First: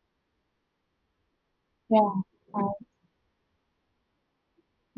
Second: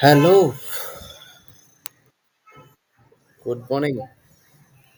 Hello, Yeah, hi. good morning.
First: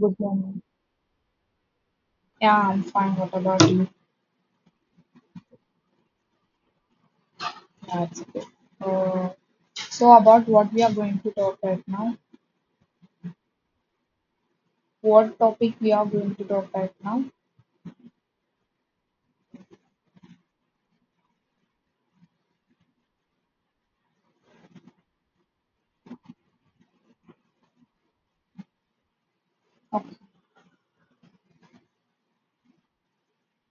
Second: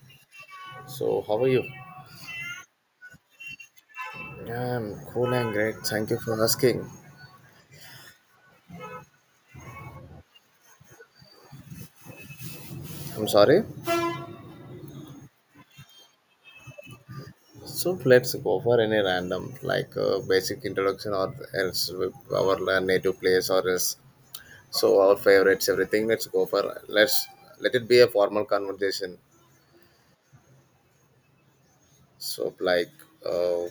Good morning. So, how are you? Yeah, I'm fine. What about you? I'm cool and great. Thank you for asking. That's good. Uh, so about what we are going to talk right now, I'm sorry. what topic we are going to talk right now? So, let's go for any random, basic introduction or else with our native place or else. So, our favorites, everything. Let's go for let's let it be a formal conversation. Okay. So, like, uh,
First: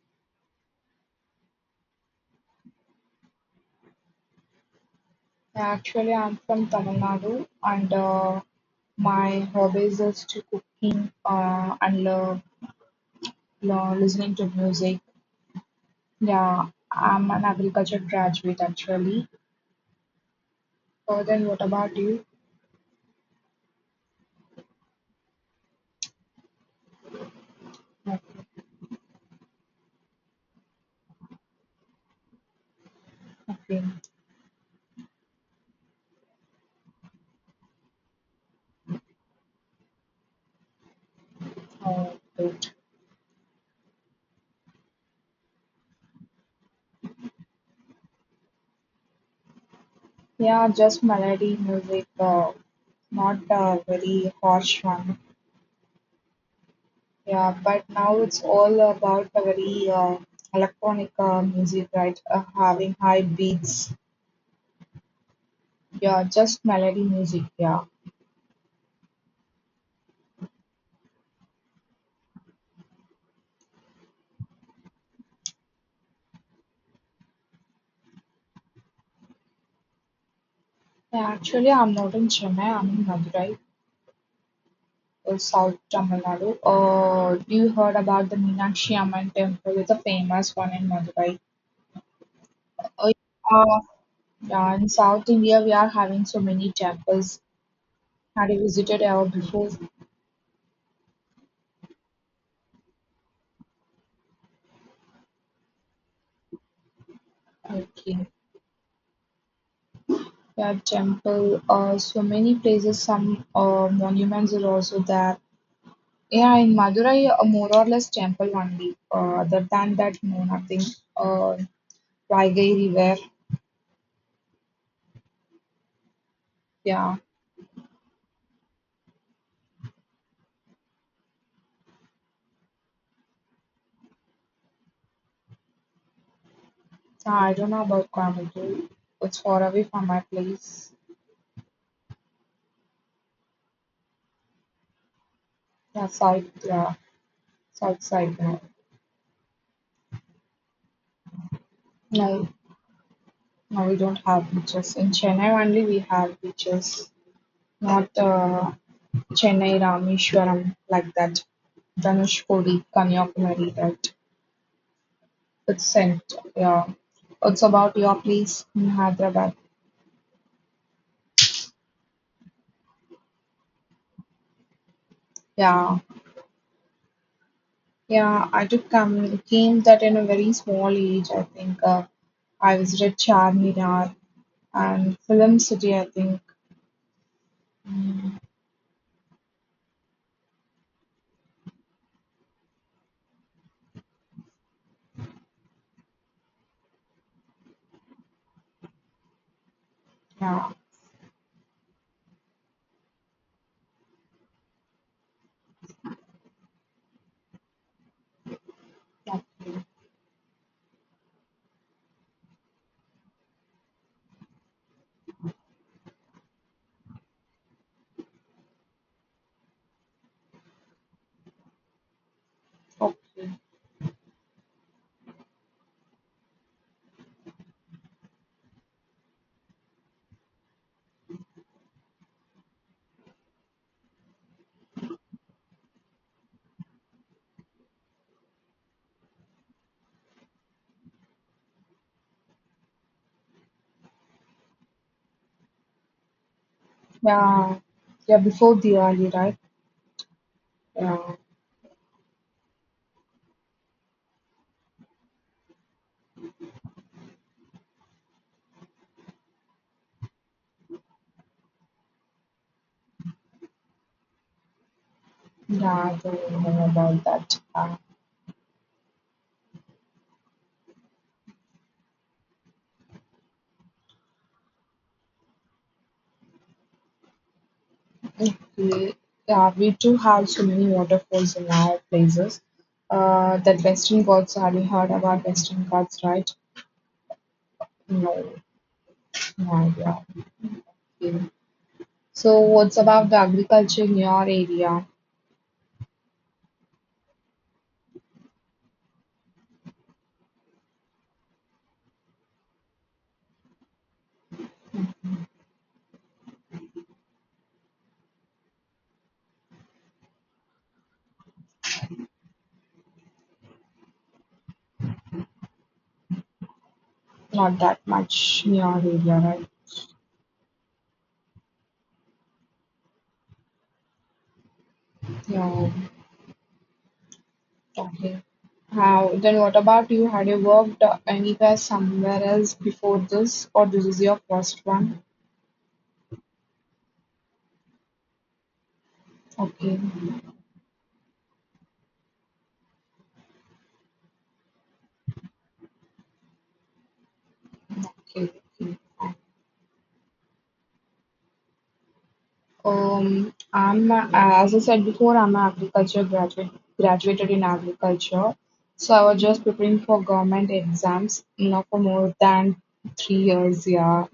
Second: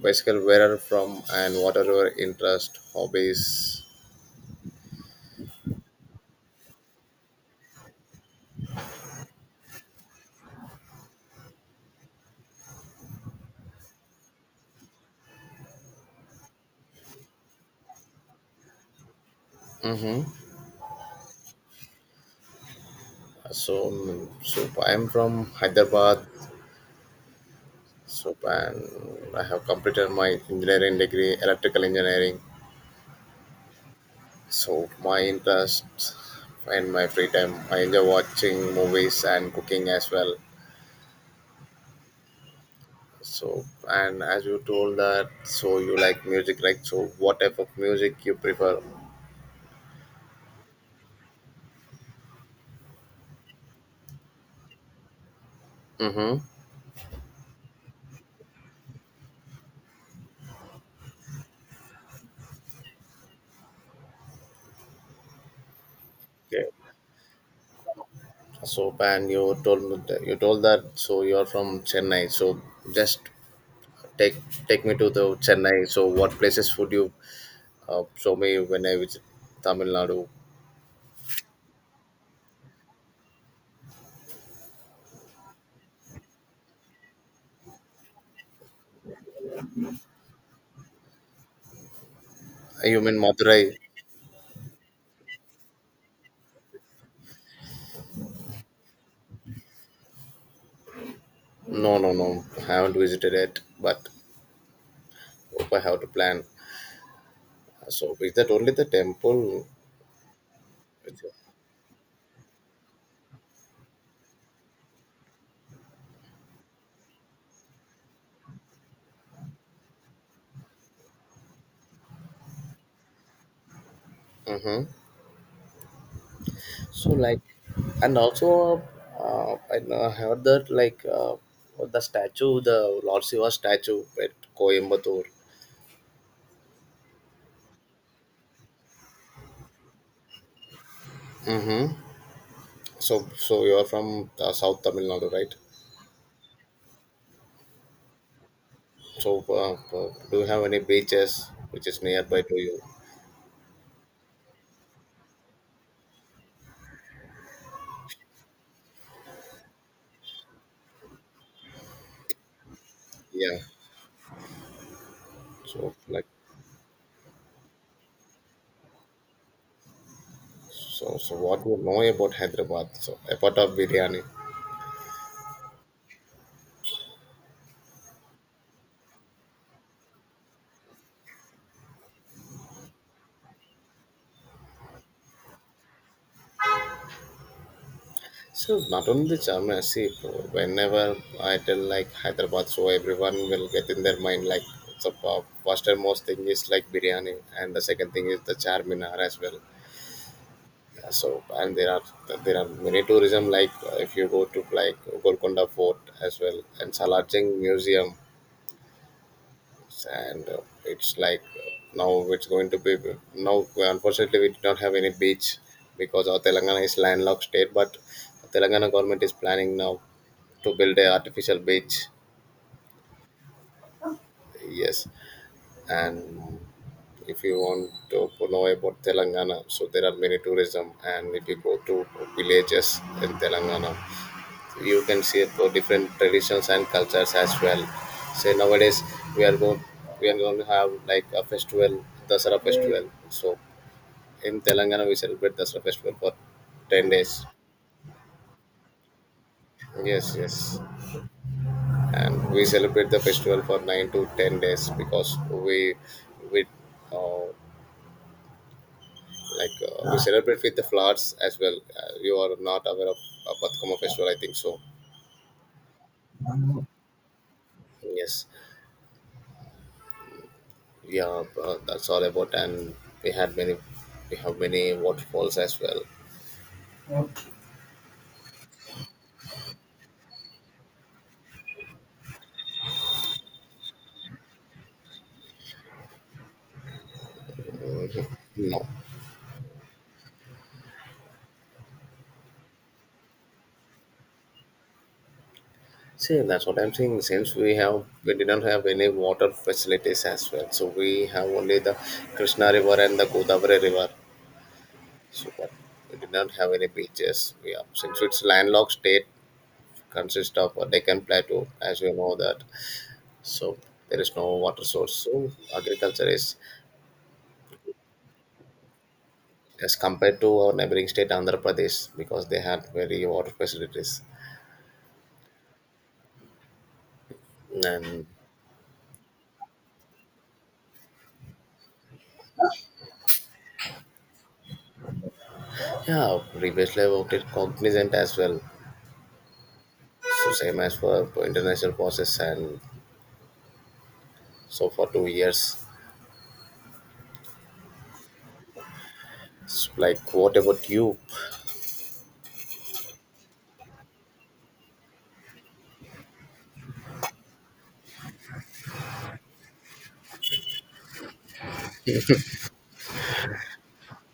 Basically, where are from and what are your interest, hobbies? Actually, I'm from Tamil Nadu, and my hobbies is to cooking and listening to music. Yeah, I'm an agriculture graduate actually. Mm-hmm. Then what about you? So, I'm from Hyderabad, Okay. So, and I have completed my engineering degree, electrical engineering. Okay. So, my interest, in my free time, I enjoy watching movies and cooking as well. Uh, good. So, and as you told that, so you like music, right? So, what type of music you prefer? Yeah, just melody music. Not a very harsh one. Mm-hmm. Yeah, but now it's all about a very electronic music, right? Having high beats. Yeah, just Okay. melody music. Yeah. So, and you told me that, you told that. So, you are from Chennai. So, just take take me to the Chennai. So, what places would you show me when I visit Tamil Nadu? Yeah. Actually, I'm not in Chennai. I'm in Madurai, South Tamil Nadu. You heard about the Meenakshi Amman temple? It's a famous one in Madurai. You Uh, mean Madurai? uh, yeah, in South India, we are having so many temples. Have you visited ever before? No, no, no. I haven't visited it, but hope I have to plan. So Okay. is that only the temple? Yeah, temple. So many places, some monuments are also there. Yeah, in Madurai, more or less temple only. Other than that, no, nothing. Uh, Vaigai River. Mm-hmm. So Yeah. like, and also, I know I heard that the statue, the Lord Shiva statue at Coimbatore. So I don't know about Coimbatore. It's far away from my place. Mm-hmm. So you are from South Tamil Nadu, right? Yeah, south. Yeah, south side. No, So do you have any beaches which is nearby no, to you? no. We don't have beaches in Chennai. Only we have beaches. Not Chennai, Rameshwaram, like that. Dhanushkodi, Yeah. Kanyakumari, that. It's So sent, like. yeah. It's about your place in Hyderabad. So, so what you know about Hyderabad? So, apart of biryani, Yeah, yeah. I took come came that in a very small age. I think I visited Charminar and Film City. I think. Mm, so not only the charm. See, whenever I tell like Hyderabad, so everyone will get in their mind like the first and most thing is like biryani, and the second thing is the Charminar as well. yeah. Yeah, so, and there are many tourism if you go to like Golconda Fort as well and Salar Jung Museum Okay. and it's like now it's going to be now well, unfortunately we did not have any beach because our Telangana is landlocked state, but Telangana government is planning now to build a artificial beach. Okay. Yes, and if you want to know about Telangana, so there are many tourism, and if you go to villages in Telangana you can see about different traditions and cultures as well. Say nowadays we are going we are going to have like a festival, Dasara festival. So in Telangana we celebrate Dasara festival for 10 days. Yeah. Yeah. Before Diwali, right? Yes, yes, Yeah. and we celebrate the festival for 9 to 10 days because we uh, we celebrate with the flowers as well. You are not aware of Batkama festival, I think so. Yeah. I don't know about that. Yes. Yeah that's all about, and we had many we have many waterfalls as well. Okay. Yeah. We do have so many waterfalls in our places. That Western Ghats. Have you heard about Western Ghats, right? Mhm. No, No, no idea. Okay. So what's about the agriculture in your area? see, that's what I'm saying, since we have, we didn't have any water facilities as well, so we have only the Krishna river and the Godavari river. So but we did not have any beaches, yeah, since it's landlocked state, consists of a Deccan plateau as you know that. So there is no water source, so agriculture is Not that much in your area, right? as compared to our neighboring state Andhra Pradesh, because they had very water facilities. Yeah. And Okay. How then what about you? Had you worked anywhere somewhere else before this or this is your first one? yeah, previously I worked Cognizant as well. Okay. So same as for international process, and so for 2 years. Okay. Okay. So like what about you? I'm as I said before, I'm an agriculture graduate, graduated in agriculture. So I was just preparing for government exams now for more than 3 years. Yeah,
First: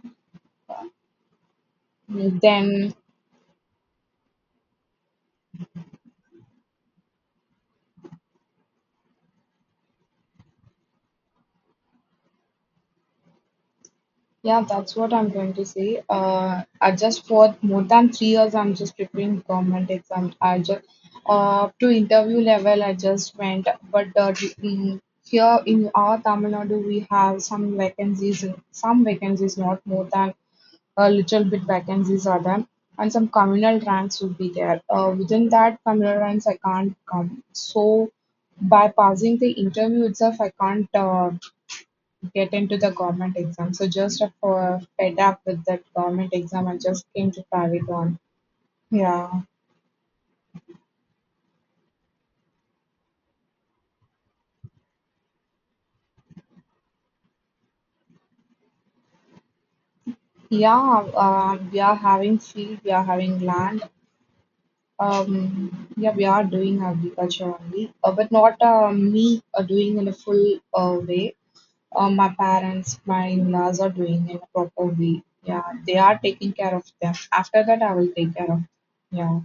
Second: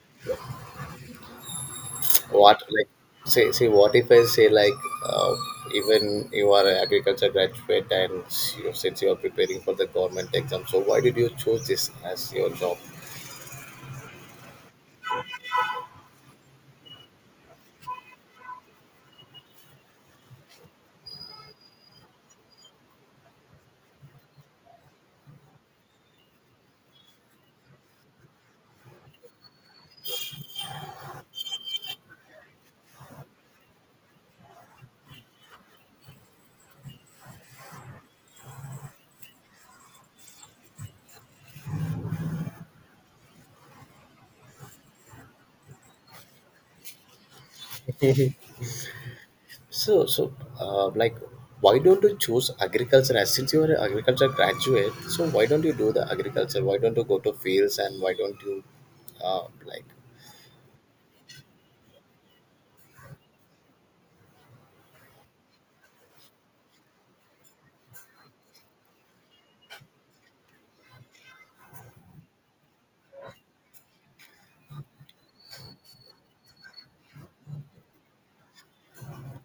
What like then, say say what if I say like uh, Even you are an agriculture graduate and you, since you are preparing for the government exam, so why did you choose this as your job? yeah, that's what I'm going to say. I just for more than 3 years, I'm just preparing government exam. I just to interview level, I just went, but here in our Tamil Nadu, we have some vacancies, not more than a little bit vacancies are there, and some communal ranks would be there. Within that communal ranks, I can't come. So by passing the interview itself, I can't. Get into the government exam. So just fed up with that government exam I just came to private one. Yeah, So, so uh, like, why don't you choose agriculture? As since you are an agriculture graduate, so why don't you do the agriculture? Why don't you go to fields and why don't you, uh, like, yeah. We are having field, we are having land. Yeah, we are doing agriculture only, but not me doing in a full way. My parents, my in-laws are doing in a proper way. Yeah, they are taking care of them. After that, I will take care of. Yeah.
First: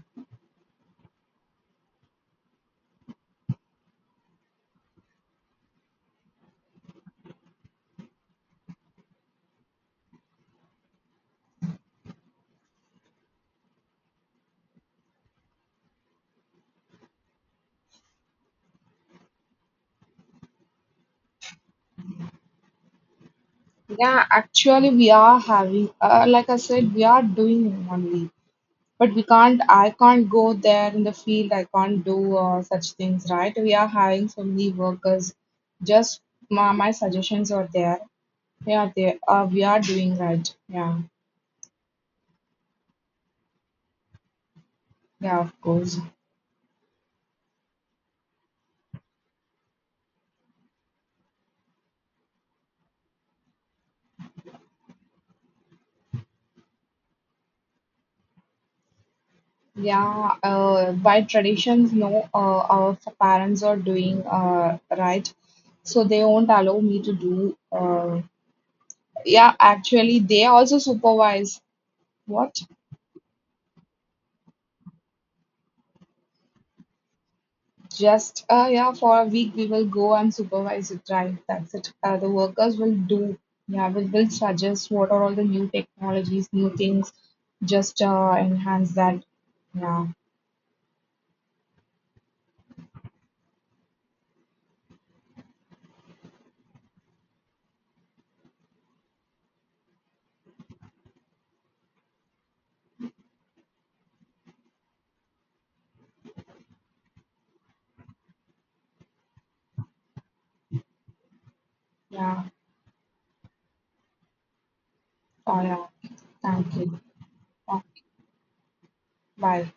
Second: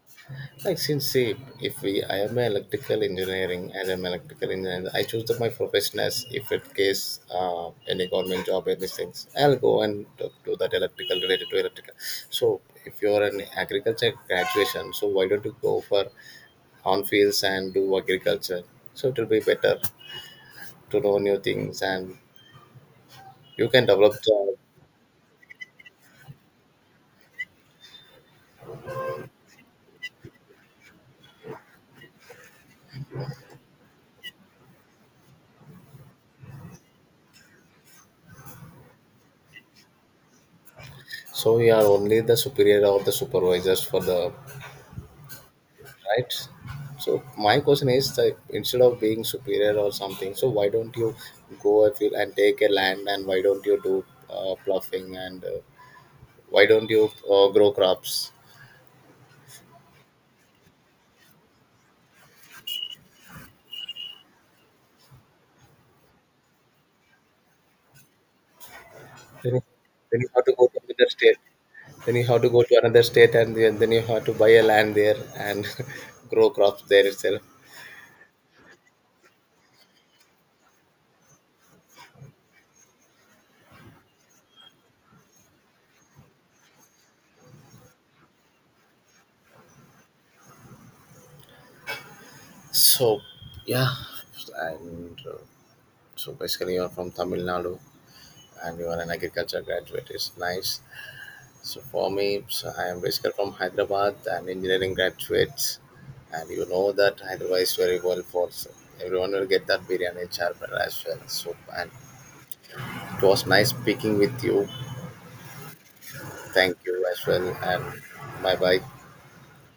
like since say, if we I am an electrical engineering, as I'm an electrical engineer, I choose the, my profession, as if it case any government job, any things, I'll go and do that electrical, related to electrical. So if you're an agriculture graduation, so why don't you go for on fields and do agriculture? So it will be better to know new things, and you can develop Yeah, the, actually, we are having, like I said, we are doing only. But we can't, I can't go there in the field, I can't do such things, right? We are having so many workers. Just my suggestions are there. Yeah, they we are doing right. Yeah, so you are only the superior or the supervisors for the, yeah, of course. right? So my question is that instead of being superior or something, so why don't you go a field and take a land, and why don't you do ploughing and why don't you grow crops? Yeah, by traditions, no, our parents are doing right, so they won't allow me to do. Yeah, then you, actually, then you they have to go also to another state supervise. then you have to What? go to another state, and then you have to buy a land there, and grow crops there itself. Just yeah, for a week we will go and supervise it, right? That's it. The workers will do. Yeah, we will suggest what are all the new technologies, new things. Just enhance that. Yeah, So yeah and So basically, you're from Tamil Nadu, and you are an agriculture graduate. It's nice. So for me, so I am basically from Hyderabad, an engineering graduate, and you know that Hyderabad is very well for, so everyone will get that biryani charper as well. So, and yeah. it was nice speaking with you. Oh yeah. Thank Thank you. you as well, Yeah. and bye bye. Bye.